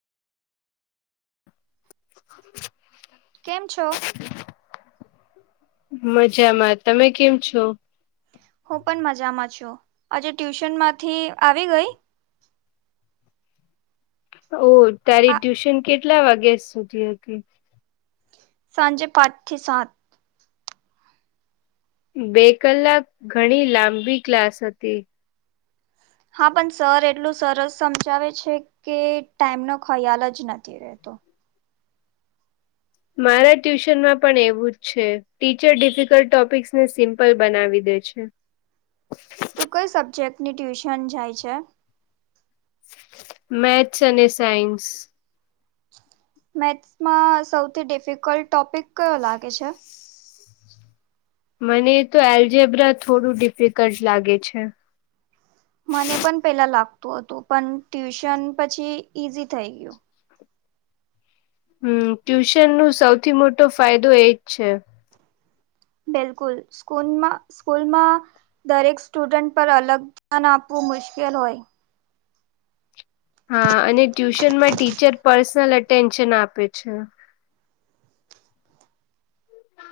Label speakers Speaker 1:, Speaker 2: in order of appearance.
Speaker 1: [inaudible]
Speaker 2: કેમ છો?
Speaker 1: મજામાં, તમે કેમ છો?
Speaker 2: હું પણ મજામાં છું. આજે ટ્યુશનમાંથી આવી ગઈ?
Speaker 1: ઓ, તારી
Speaker 2: આ
Speaker 1: ટ્યુશન કેટલા વાગ્યા સુધી હતી?
Speaker 2: સાંજે પાંચથી સાત.
Speaker 1: બે કલાક, ઘણી લાંબી ક્લાસ હતી.
Speaker 2: હા, પણ સર એટલું સરસ સમજાવે છે કે ટાઈમનો ખ્યાલ જ નથી રહેતો.
Speaker 1: મારા ટ્યુશનમાં પણ એવું જ છે, ટીચર ડિફિકલ્ટ ટોપિક્સને સિમ્પલ બનાવી દે છે. અચ્છા [inaudible]
Speaker 2: તું કયા સબ્જેક્ટની ટ્યુશન જાય છે?
Speaker 1: મેથ્સ અને સાયન્સ.
Speaker 2: મેથ્સમાં સૌથી ડિફિકલ્ટ ટોપિક કયો લાગે છે?
Speaker 1: મને તો એલ્જેબ્રા થોડું ડિફિકલ્ટ લાગે છે.
Speaker 2: મને પણ પહેલાં લાગતું હતું, પણ ટ્યુશન પછી ઈઝી થઈ ગયું.
Speaker 1: હમ, ટ્યુશનનો સૌથી મોટો ફાયદો એ જ છે.
Speaker 2: બિલકુલ. સ્કૂલમાં, સ્કૂલમાં... દરેક સ્ટુડન્ટ પર અલગ ધ્યાન આપવું મુશ્કેલ હોય!
Speaker 1: હા, અને ટ્યુશનમાં ટીચર પર્સનલ અટેન્શન આપે છે.